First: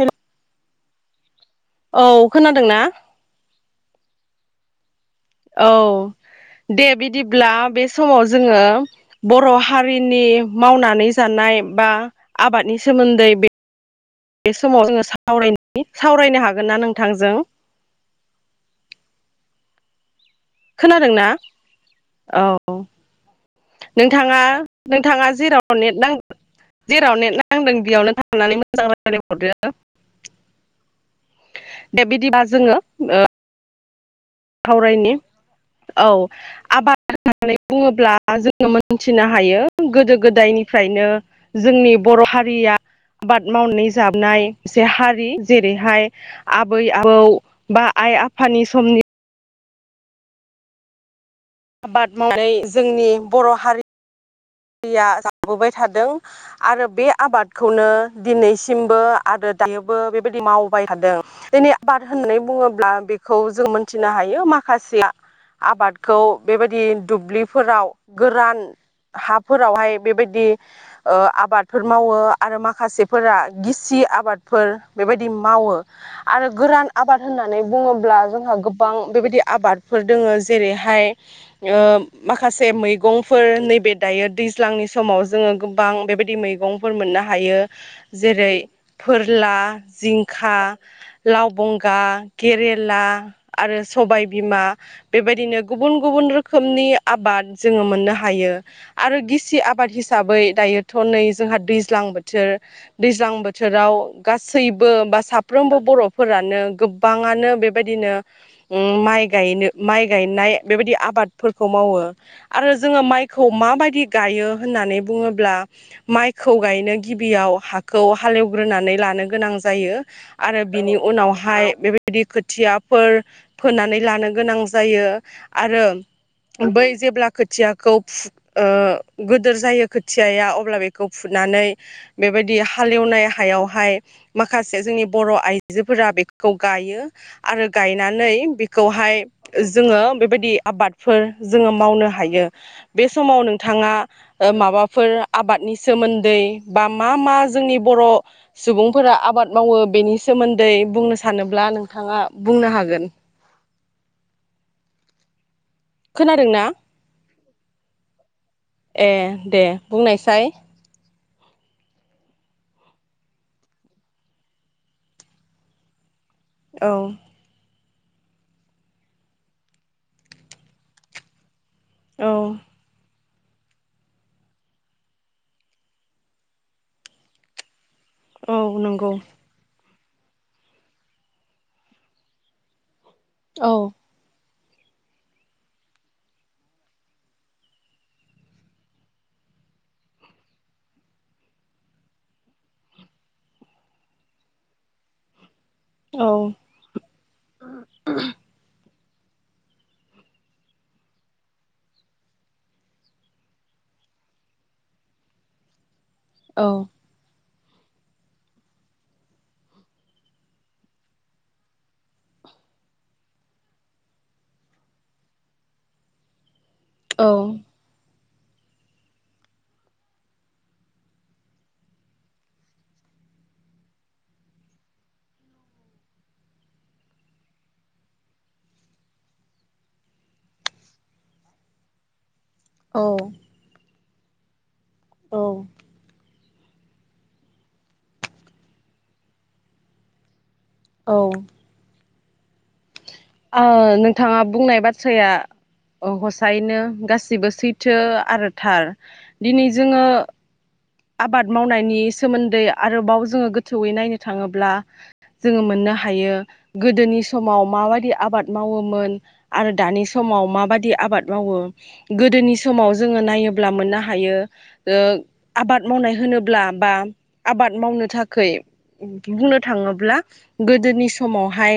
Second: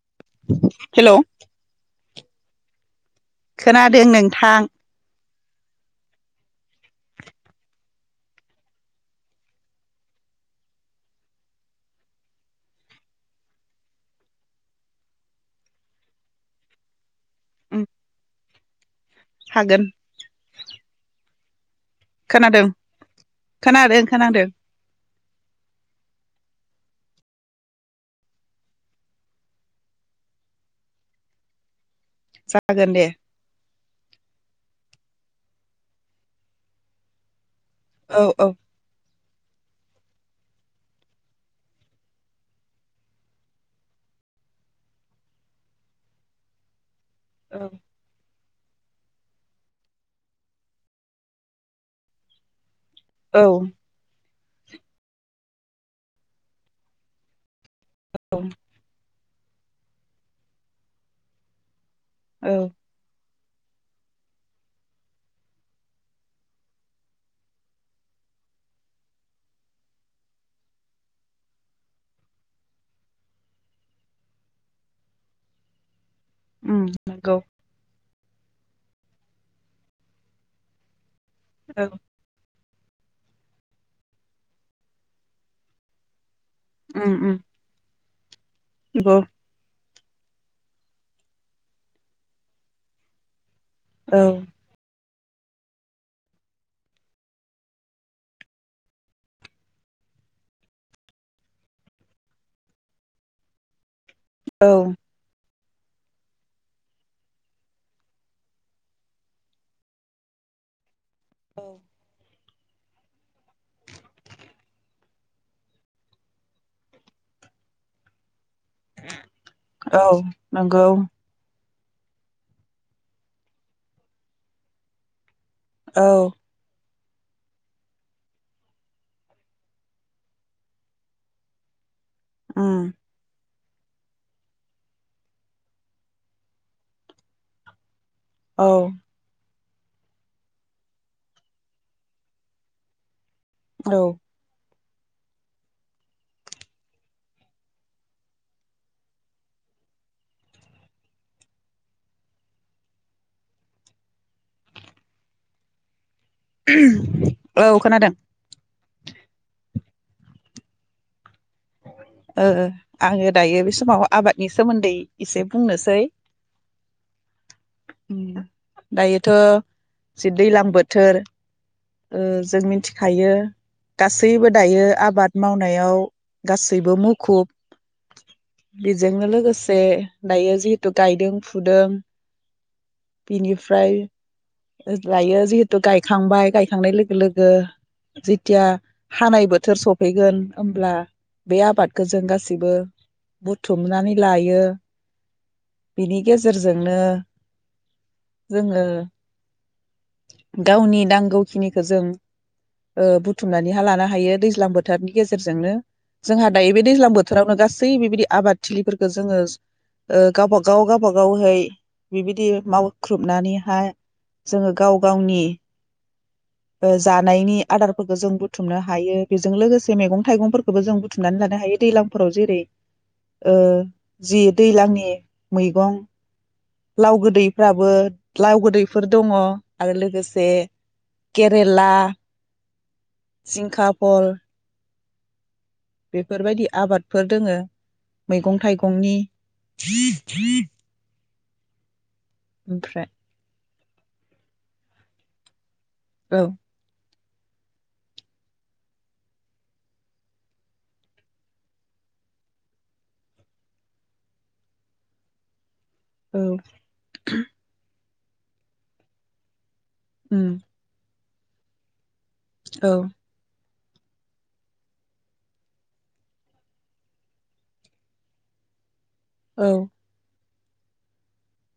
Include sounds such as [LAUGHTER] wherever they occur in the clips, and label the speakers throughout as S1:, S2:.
S1: हेल
S2: हेल'
S1: औ खोनादों ना
S2: खोनादो नोंथां
S1: औ दे बिदिब्ला बे समाव जोङो बर हारिनि मावनानै जानाय बा आबादनि सोमोन्दै बे समाव जोङो सावरायनि सावरायनो हागोन ना नोंथांजों
S2: ओम हागोन
S1: खोनादों ना
S2: खोनादों
S1: औ
S2: खोनादों
S1: नोंथाङा
S2: खोनादों
S1: नोंथाङा जेराव नेट नांदो- जेराव नेट नांदों बेयावनो थांनानै मोजां रायजलायहरदो बे बिदिबा जोङो
S2: जागोन दे
S1: ओ सावरायनि औ आबाद- होननानै बुङोब्ला
S2: औ औ
S1: जोङो मोनसे नो हायो गोदो गोदायनिफ्रायनो जोंनि बर हारिया आबाद मावनानै जानाय मोनसे हारि जेरैहाय आबै- आबौ बा आइ आफा आफानि समनि आबाद मावनायनै जोंनि
S2: औ
S1: बर हारि- या जाबोबबाय थादों आरो बे आबादखौ- खौनो दिनैसिमबो आरो दायोबो बेबायदि मावबाय थादों दिनै आबाद होननानै
S2: औ
S1: बुङोब्ला बे खौ जों मोनथिनो हायो माखासे आबादखौ बेबायदि दुब्लिफोराव गोरान हाफोरावहाय बेबायदि ओ आबादफोर मावो आरो माखासेफोरा गिसि आबादफोर बेबायदि मावो। आरो
S2: उम
S1: गोरान आबाद
S2: नंगौ
S1: होननानै बुङोब्ला जोंहा गोबां बेबायदि आबादफोर दोङो जेरैहाय ओ
S2: औ
S1: माखासे मैगंफोर नैबे दायो दैज्लांनि समाव जोङो गोबां बेबायदि मै गंफोर
S2: उम
S1: मोननो
S2: उम
S1: हायो। जेरै
S2: नंगौ
S1: फोरला जिंखा, लाव बंगा, केरेला आरो
S2: औ
S1: सबाय बिमा। बेबायदिनो गुबुन गुबुन रोखोमनि आबाद जोङो मोननो हायो। आरो गिसि आबाद हिसाबै दायोथ' नै जोंहा दैज्लां बोथोर दैज्लां बोथोराव
S2: औ
S1: गासैबो बासाफ फ्रोमबो बर'फोरानो गोबाङानो बेबायदिनो माइ गायनो, माइ गायनाय बेबायदि आबादफोरखौ मावो। आरो जोङो माइखौ माबाय दि गायो होननानै बुङोब्ला माइखौ गायनो गिबियाव हाखौ हालेव ग्रोनानै लानो गोनां जायो
S2: औ
S1: आरो
S2: नंगौ
S1: बिनि उनावहाय बेबायदि खोथियाफोर फोनानै लानो गोनां जायो। आरो
S2: औ
S1: बै जेब्ला खोथियाखौ फु ओ गोदोर जायो खोथियाया अब्ला बेखौ फुनानै बेबायदि
S2: उम
S1: हालेवनाय हायाव हाय माखासे जोंनि बर' आइजोफोरा बेखौ गायो आरो गाय नानै
S2: औ
S1: बेखौहाय जोङो बेबायदि आबादफोर जोङो मावनो हायो बे समाव नोंथाङा
S2: औ
S1: ओ माबा फोर आबादनि सोमोन्दै बा मा मा जोंनि बर' सुबुंफोरा आबाद मावो बेनि सोमोन्दै बुंनो सानोब्ला नोंथाङा बुंनो हागोन। खोनादोंना
S2: औ खोनादों।
S1: ए दे बुंनायसाय।
S2: ओ आङो दायो बे समाव आबादनि सोमोन्दै एसे बुंनोसै
S1: औ
S2: उम दायोथ' जे दैलां बोथोर ओ
S1: औ
S2: जों मिथिखायो गासैबो दायो आबाद मावनायाव गासैबो मुखुब
S1: औ
S2: ।
S1: नंगौ
S2: बेजोंनो लोगोसे दायो जिहेतु गायदों फुदों ।
S1: औ
S2: बेनिफ्राय दायो जिहेथु गायखांबाय गायखांनाय लोगो लोगो जेथिया हानाय बोथोर सफैगोन होमब्ला बे आबादखौ जों गासिबो बुथुमनानै लायो । बेनि
S1: औ
S2: गेजेरजोंनो जोंङो गावनि नांगौखिनिखौ जों बुथुमनानैहा लानो हायो दैज्लां बोथोरनि गेजेरजोंनो । जोंहा दा
S1: औ
S2: बे दैज्लां बोथोरावनो गासै गासै बिबायदि आबादथिलिफोरखौ जोंङो गावबा गाव गावबा गावै बिबायदि मावख्रुबनानैहाय जोंङो गाव गावनि ओ जानायनि आदारफोरखौ जों बु थुमनो हायो बेजों लोगोसे मैगं थाइगंफोरखौबो जों बुथुमनानै लानो हायो दैलांफोराव जेरै ओ जि दैलांनि मैगं लाव गोदैफ्राबो लाव गोदैफोर दङ आरो लोगोसे केरेला
S1: औ
S2: भल
S1: औ
S2: बेफोरबायदि आबादफोर दोङो मैगं थाइगंनि
S1: औ
S2: ओमफ्राय
S1: ओ नोंथांङा बुंनाय बाथ्राया अ
S2: औ
S1: हसायैनो गासै बो सैथो आरो थार दिनै जोंङो आबाद मावनायनि सोमोन्दै आरोबाव जोंङो गोथौयै नायनो थाङोब्ला जोंङो मोननो हा हायो
S2: औ
S1: गोदोनि समाव माबायदि आबाद मावोमोन आरो दानि समाव
S2: उम
S1: माबायदि आबाद मावो गोदोनि समाव
S2: औ
S1: जोंङो नायो ब्ला मोननो हायो ओ आबाद मावनाय होनोब्ला बा आबाद मावनो थाखै बुंनो
S2: औ
S1: थाङोब्ला गोदोनि समावहाय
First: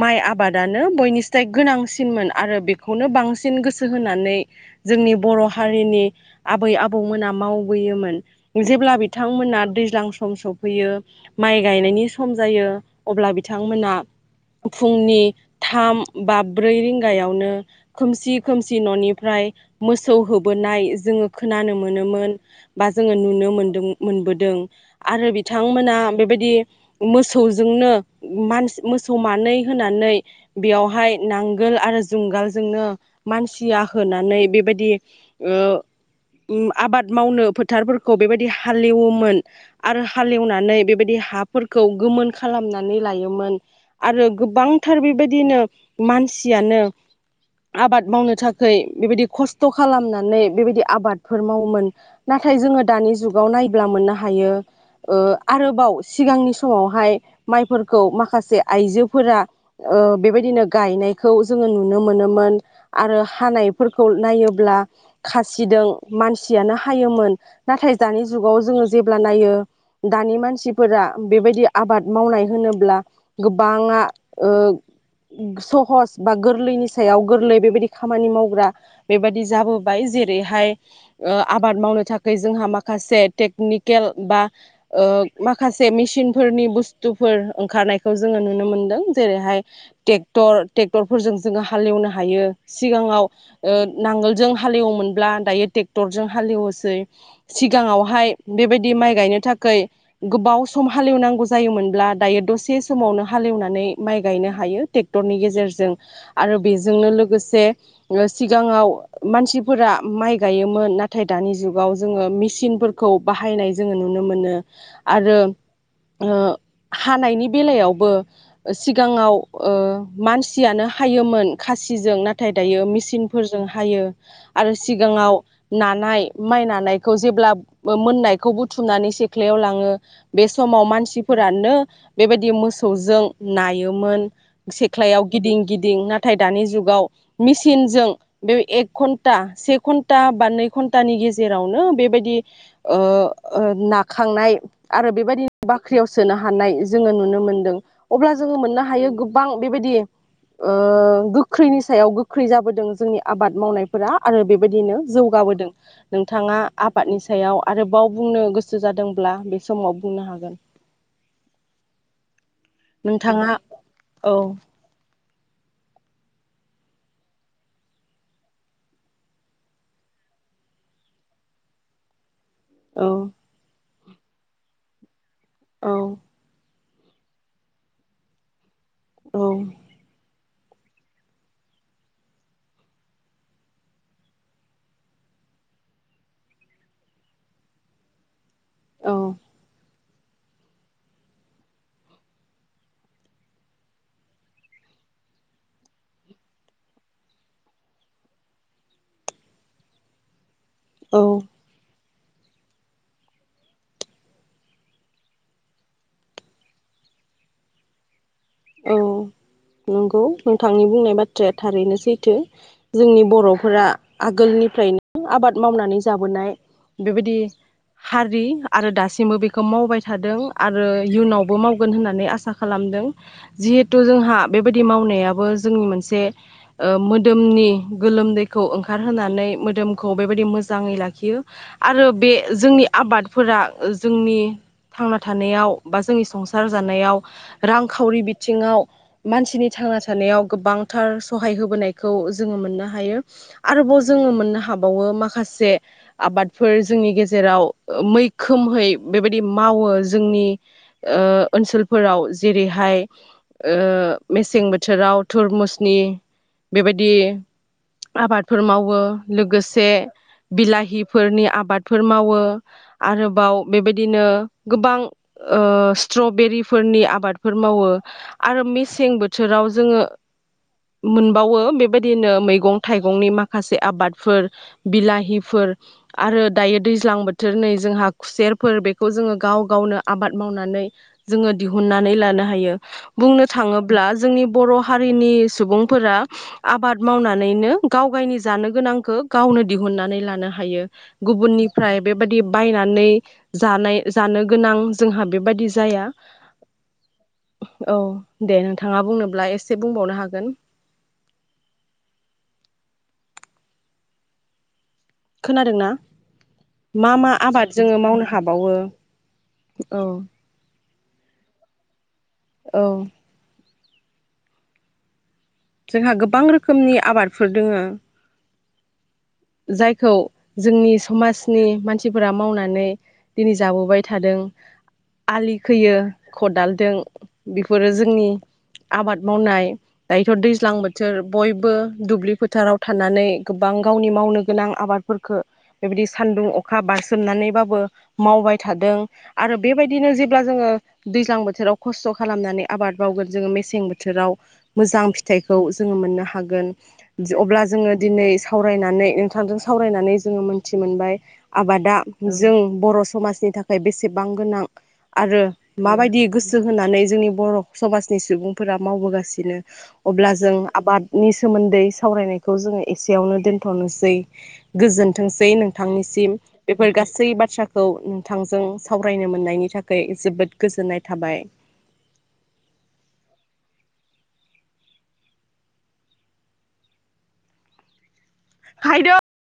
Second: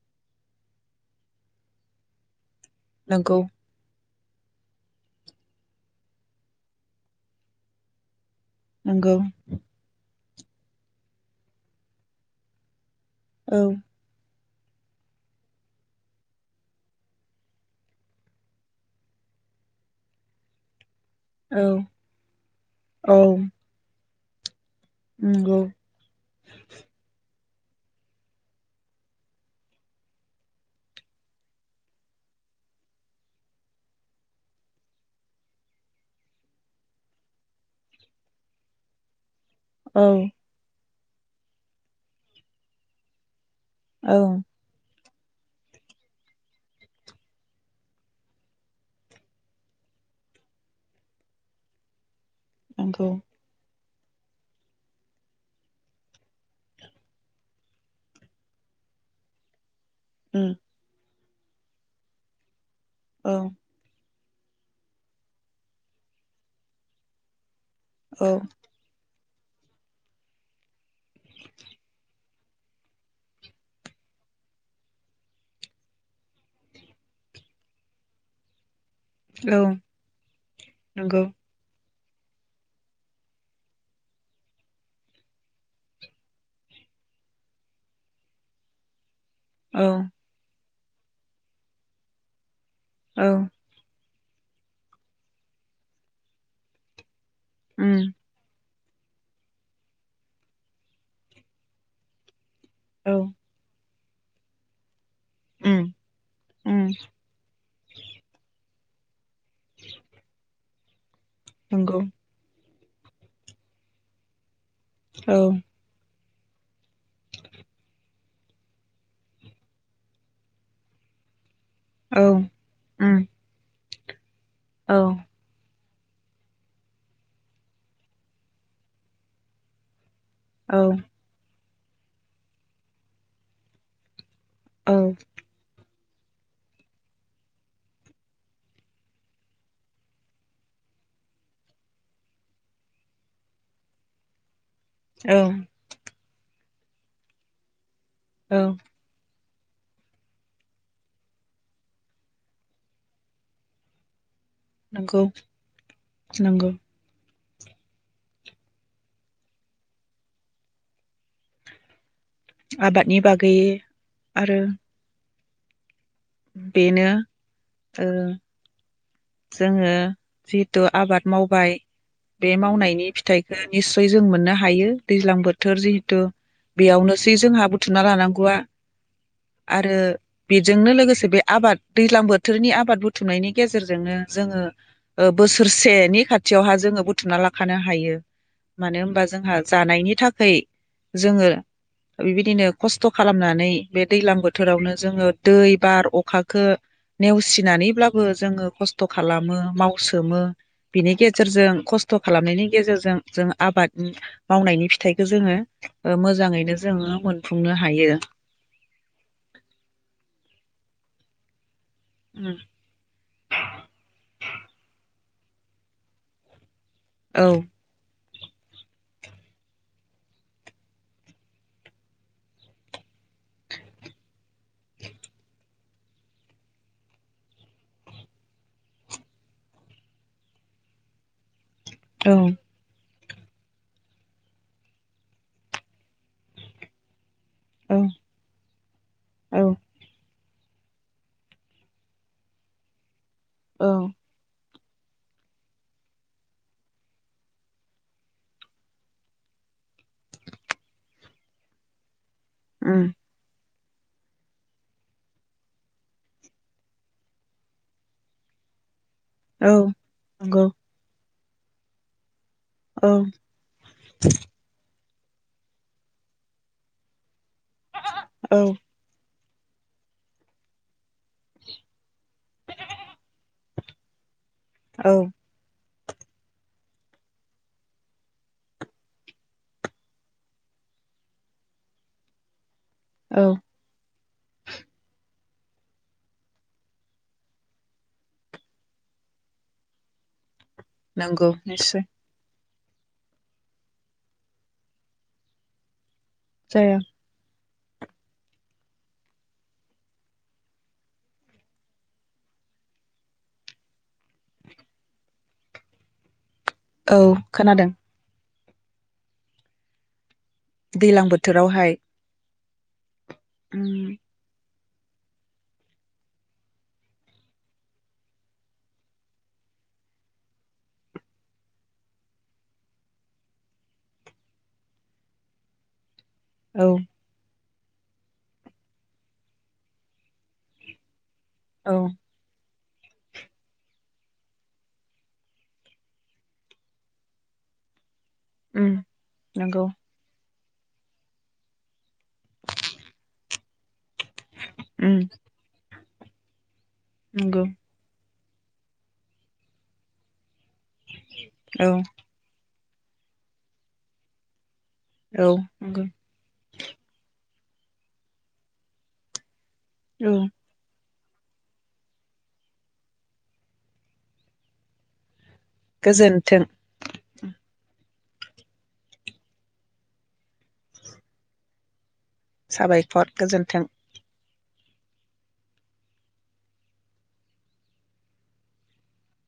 S1: माइ आबाद आनो बयनिसाय गोनांसिनमोन आरो बे खौनो
S2: नंगौ
S1: बांसिन गोसो होनानै नै जोंनि बर' हारिनि आबै आबौमोना मावबोयोमोन । जेब्ला
S2: नंगौ
S1: बिथांमोना दैज्लां सम सफैयो माइ गायनायनि सम जायो । अब्ला
S2: औ
S1: बिथांमोना फुंनि थाम बा ब्रै रिंगायावनो खोमसि खोमसि न'निफ्राय मोसौ होबोनाय जोङो
S2: औ
S1: खोनानो मोनोमोन बा जोङो
S2: औ
S1: नुनो मोनदों मोनबोदों आरो
S2: नंगौ
S1: बिथांमोना बेबायदि मोसौ मोसौजोंनो मानस मोसौ मानै होनानै बेयावहाय नांगोल आरो जुंगालजोंनो मानसिया होनानै बेबायदि ओ आबाद मावनो फोथारफोरखौ बेबायदि हालेवोमोन। आरो
S2: औ
S1: हालेवनानै बेबायदि बे हाफोरखौ गोमोन खालामनानै लायोमोन।
S2: औ
S1: आरो गोबांथ फोर बेबायदि बिदिनो मानसियानो आबाद मावनो थाखाय बेबायदि खस्थ' खालामनानै बेबायदि आबादफोर मावोमोन नाथाय जोङो
S2: नंगौ
S1: दानि जुगाव नाय ब्ला मोननो हायो ओ आरोबाव सिगांनि समावहाय माइफोरखौ माखासे आइजोफोरा ओ
S2: उम
S1: बेबायदिनो गायनाय खौ जोङो नुनो मोनोमोन आरो
S2: औ
S1: हानायफोरखौ नायोब्ला खासिदों मानसियानो हायोमोन। नाथाय दानि
S2: औ
S1: जुगाव जोङो जेब ब्ला नायो दानि मानसिफोरा बेबायदि आबाद मावनाय होनोब्ला गोबाङा ओ उम सहस बा गोरलैनि सायाव गोरलै बेबायदि खामानि मावग्रा। बेबायाददि
S2: औ
S1: जाबोबाय जेरैहाय
S2: नंगौ
S1: ओ आबाद मावनो थाखै जोंहा माखासे टेकनिकेल बा ओ माखासे मेसिनफोरनि बुस्थुफोर ओंखारनायखौ जोङो नुनो मोनदों। जेरैहाय
S2: औ
S1: टर टेक्टर फोरजों जोंङो हालेवनो हायो।
S2: औ
S1: सिगाङाव ओ नांगोलजों हालेवोमोनब्ला दायो ट्रेक्टरजों हालेवोसै।
S2: उम
S1: सिगाङावहाय बेबायद दि माइ गायनो थाखोय गोबाव सम हालेवनांगौ जायोमोनब्ला दायो दस से
S2: औ
S1: समावनो हालेवनानै। माइ गायनो हायो। टरनि
S2: उम
S1: गेजेरजों आरो
S2: उम
S1: बेजोंनो लोगोसे ङो सिगाङाव। मानसिफोरा माइ गायोमोन नाथ थाय दानि जुगाव
S2: नंगौ
S1: जोङो मेसिनफोरख खौ बाहायनाय जोङो नुनो मोनो। आरो।
S2: औ
S1: ओ हानायनि बेलायावबो सिगाङाव। ओ मानसियानो हायोमोन। खासिजों
S2: औ
S1: नाथाय दायो
S2: उम
S1: मिसिनफोरजों हायो। आरो
S2: औ
S1: सिगाङाव। नानाय माइ नानायखौ जेब्ला बो मोननायखौ बुथुमनानै सेख्लायाव लाङो। बे
S2: औ
S1: समाव मानसिफोरानो। बेबायदि मोसौजों नायोमोन।
S2: औ
S1: सेख्लायाव गिदिं गिदिं ना थाय दानि जुगाव मेसिनजों बे एक घन्टा, से घन्टा बा नै घन्टानि गेजेरावनो बेबायदि ओ, ओ नाखांनाय आरो
S2: औ
S1: बेबायदिनो बाख्रियाव सोनो हानाय । जोङो नुनो मोनदों। अब्ला जोङो
S2: औ
S1: मोननो हायो गु बां बेबायदि ओ गोख्रैनि सायाव गोख्रै जाबोदों जोंनि आबाद मावनायफोरा। आरो बेबायदिनो
S2: नंगौ
S1: जौगाबोदों नोंथाङा
S2: नंगौ
S1: आबादनि सा सायाव आरोबाव बुंनो गोसो जादोंब्ला बे समाव बुंनो हागोन।
S2: आबादनि
S1: नोंथाङा
S2: बागै।
S1: औ
S2: आरो। बेनो ओ जोङो जिहेतु आबाद मावबाय। बे
S1: औ
S2: मावनायनि फिथाइखो निस बिजों मोननो हायो। दैज्लां बोथोर
S1: औ
S2: जिहेथु। बेयावनोसै जोंहा बुथुमना लानांगौआ।
S1: औ
S2: आरो। बेजोंनो लोगोसे बे आबाद दैज्लां बोथोरनि आबाद बुथुमनायनि गेजेर जोंनो जोङो ओ बोसोरसेनि खाथियावहा जोङो बुथुमना लाखानो हायो। मानो होनबा जोंहा जानायनि। थाखै जोङो बेबादिनो खस्थ' खालामनानै बे दैलां बोथोरावनो जोङो दै बार अखाखो नेवसिनानैब्लाबो जोङो खस्थ' खालामो मावसोमो। बिनि
S1: औ
S2: गेजेरजों खस्थ' थ' खालामनायनि गेजेरजों जों आबाद मावनायनि फिथाइखौ जोङो ओ मोजाङैनो जोङो मोनफुंनो हायो।
S1: औ नंगौ नोंथांनि बुंनाय बाथ्राया थारैनो सैथो
S2: उम
S1: जोंनि बर'फोरा आगोलनिफ्रायनो ओम आबाद मावनानै जाबोनाय बेबायदि
S2: औ
S1: हारि आरो दासिमबो बेखौ मावबाय थादों आरो इयुनावबो मावगोन होननानै आसा खालामदों जिहेथु जोंहा बेबायदि मावनायाबो जोंनि मोनसे ओ मोदोमनि गोलोमदैखौ ओंखारहोनानै मोदोमखौ बेबायदि मोजाङै लाखियो आरो बे
S2: औ
S1: जोंनि आबाद फोरा जोंनि थांना थानायाव बा जोंनि संसार जानायाव
S2: औ
S1: खावरि बिथिङाव
S2: औ
S1: मानसिनि थांना थानायाव गोबांथार सहाय होबोनायखौ जोङो मोननो हायो
S2: औ
S1: आरोबाव जोङो मोनो हा हाबावो माखासे आबादफोर जोंनि गेजेराव मैखोमहै बेबायदि मावो जोंनि ओ ओनसोलफोराव जि हाय
S2: उम
S1: ओ मेसें बोथोराव थुरमुसनि बेबायदि आबादफोर मावो
S2: औ
S1: लोगोसे
S2: नंगौ
S1: बिलाहिफोरनि आबादफोर मावो
S2: औ
S1: आरोबाव बेबायदिनो गोबां ओ स्ट्रबेरिफोरनि आबाद फोर मावो
S2: औ
S1: आरो मसें बोथ थोराव जोङो मोनबावो बेबायदिनो मैगं थाइगंनि माखासे आबादफोर
S2: औ
S1: बिलाहिफोर आरो दायो दैज्लां बोथोर नै जोंहा खुसेरफोर बेखौ जोङो गाव गावनो आबाद मावनानै जोङो दिहुननानै ला ना हायो
S2: औ
S1: बुंनो थाङोब्ला जोंनि बर हारिनि सुबुंफोरा आबाद मावनानैनो गाव गायनि जानो गोनांखो गावनो दिहुननानै लानो हायो
S2: नंगौ
S1: गुबुननिफ्राय
S2: निस्सय
S1: बेबादि बायनानै जानाय जानो गोनां जोंहा बेबादि जाया
S2: जाया
S1: औ दे नोंथाङा बुंनोब्ला एसे बुंबावनो हागोन खोनादोंना मा
S2: औ
S1: मा आबाद
S2: खोनादों
S1: जोङो मावनो हाब मावो औ
S2: दैलां बोथोरावहाय
S1: औ
S2: उम
S1: जोंहा गोबां रोखोमनि आबादफोर दोङो जायखौ जोंनि समाजनि मानसिफोरा मावनानै दिनै जाबोबाय थादों आलि खोयो
S2: औ
S1: खदालदों बिख बे फोरो जोंनि आबाद मावनाय दायोथ' दैज्लां बोथोर। बयबो
S2: औ
S1: दुब्लि फोथाराव। थानानै गोबां गावनि। मावनो गोनां आबादफोरखो बेबायदि सानदुं अखा बारसोमनानैबाबो। मावबाय
S2: उम
S1: थादों आरो
S2: नंगौ
S1: बेबायदिनो जेब्ला जोङो। दैज्लां बोथोराव खस्थ' खालामनानै आबाद मावगोन जोङो मेसें बोथ। थोराव मोजां
S2: उम
S1: फिथाइखौ जोङो मोननो। हागोन। अब्ला
S2: नंगौ
S1: जोङो दिनै फरायनानै नोंथांजों सावरायनानै जोङो मोन थि मोनबाय
S2: औ
S1: आबादा जों बर' समाजनि थाखाय बेसेबां गोनां। आरो
S2: औ नंगौ
S1: माबायदि गोसो होनानै जोंनि बर' समाजनि सुबुंफोरा मावबोगासिनो । अब्ला
S2: औ
S1: जों आबाद नि सोमोन्दै सावरायनायखौ जोङो एसेयावनो दोन्थ'नोस सै गोजोनथोंसै नों नोंथांनिसिम
S2: गोजोन्थों
S1: बेफोर गासै बाथ्राखौ नोंथांजों सावरायनो मोननायनि थाखाय जोबोद गोजोननाय थाबाय।
S2: साबायखर गोजोन्थों।
S1: [UNINTELLIGIBLE]